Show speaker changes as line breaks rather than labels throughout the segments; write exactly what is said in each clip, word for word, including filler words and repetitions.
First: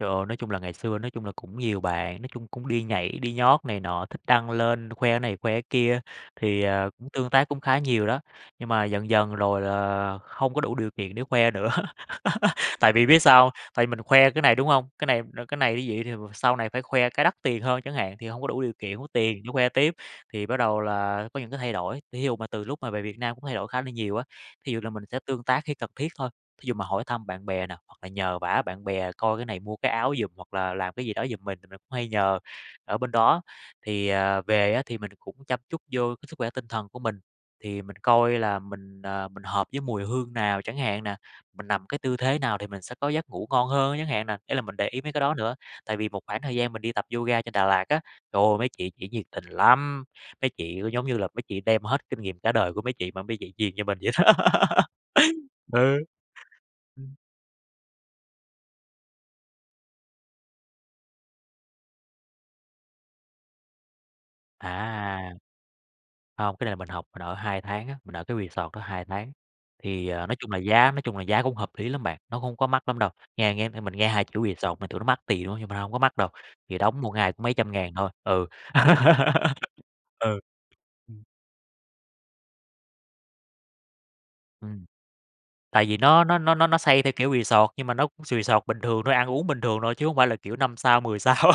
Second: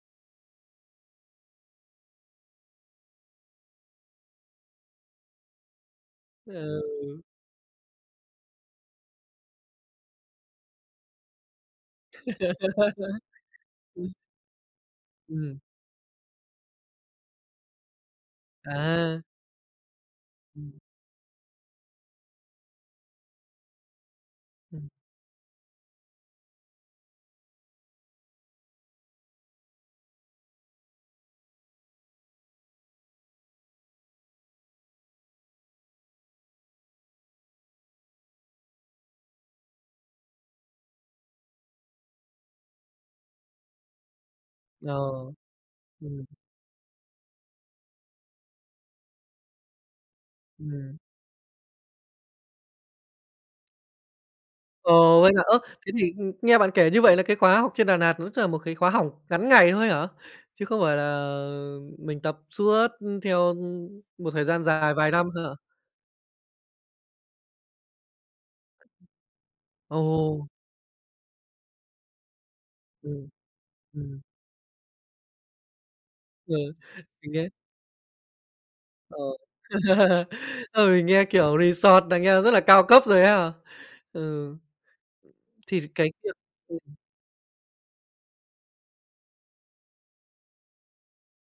Trời ơi, nói chung là ngày xưa nói chung là cũng nhiều bạn, nói chung cũng đi nhảy, đi nhót này nọ, thích đăng lên khoe cái này khoe cái kia, thì, ờ, cũng
Ừ.
tương tác cũng khá nhiều đó. Nhưng mà dần dần rồi là không có đủ điều kiện để khoe nữa, tại vì biết sao hông? Tại mình
Ừm.
khoe cái này, đúng hông? Cái này, ờ, cái
Ừm.
này như vậy thì sau này phải khoe cái đắt tiền hơn chẳng hạn, thì hông có đủ điều kiện, hông có
À.
tiền để khoe tiếp, thì bắt
Ừm.
đầu là có những cái thay đổi. Thí dụ mà từ lúc mà về Việt Nam cũng thay đổi khá là nhiều á, thí dụ
Ừm.
là mình sẽ tương tác khi cần thiết thôi, thí dụ mà hỏi thăm bạn bè nè, hoặc là nhờ vả bạn bè coi cái này mua cái áo giùm hoặc là làm cái gì đó giùm mình thì mình cũng hay nhờ ở bên đó. Thì, à, về á thì mình cũng chăm chút vô cái sức khỏe tinh thần của mình, thì mình coi là mình, à, mình hợp với mùi hương nào chẳng hạn nè, mình nằm cái tư thế nào thì mình sẽ có giấc ngủ ngon hơn chẳng hạn nè. Ý là mình để ý mấy cái
Ờ.
đó nữa, tại vì một
Ừm.
khoảng thời gian mình đi tập yoga trên Đà Lạt á, trời ơi, mấy chị chỉ nhiệt tình lắm, mấy chị cứ
Ừm.
giống như là mấy chị đem hết kinh nghiệm cả đời của mấy chị mà mấy chị truyền cho mình vậy đó,
Ồ, vậy hả? Ơ, thế
ừ.
thì, ừm, nghe bạn kể như
Ừm.
vậy là cái khóa học trên Đà Nạt nó chắc là một cái khóa học ngắn ngày thôi hả? Chứ không phải là mình tập suốt, ừm, theo, ừm, một thời gian dài vài năm
À!
hả?
Hông, cái này là mình học, mình ở hai tháng á, mình ở cái resort đó hai tháng. Thì, à, nói
Ồ!
chung là giá nói chung là giá cũng hợp lý lắm bạn, nó hông có mắc lắm đâu.
Ừm,
Nghe nghe thấy mình nghe
ừm.
hai chữ resort mình tưởng nó mắc tiền lắm, nhưng mà nó hông có mắc đâu,
Ừ,
thì đóng một ngày
mình
cũng
nghe.
mấy trăm ngàn thôi, ừ.
Ờ.
Ừ,
Ừ, mình
ừm.
nghe kiểu resort là nghe rất là cao cấp rồi ha. Ừ,
Ừm, tại
thì
vì
cái
nó
việc
nó nó nó nó
[unintelligible]
xây theo kiểu resort, nhưng mà nó sì sọt bình thường thôi, ăn uống bình thường thôi chứ hông phải là kiểu năm sao, mười sao.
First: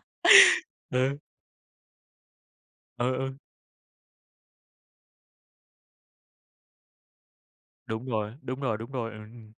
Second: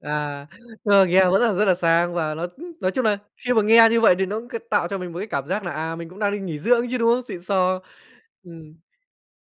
À, nhưng mà
Ừ.
nghe vẫn là rất là sang và nó cũng nói chung
Ừ,
nà
ừ.
khi mà nghe như vậy thì nó có tạo cho mình một cái cảm giác là, à, mình cũng đang đi nghỉ dưỡng chứ, đúng không? Xịn sò,
Đúng rồi, đúng rồi,
ừm.
đúng rồi. Ừm, ừm.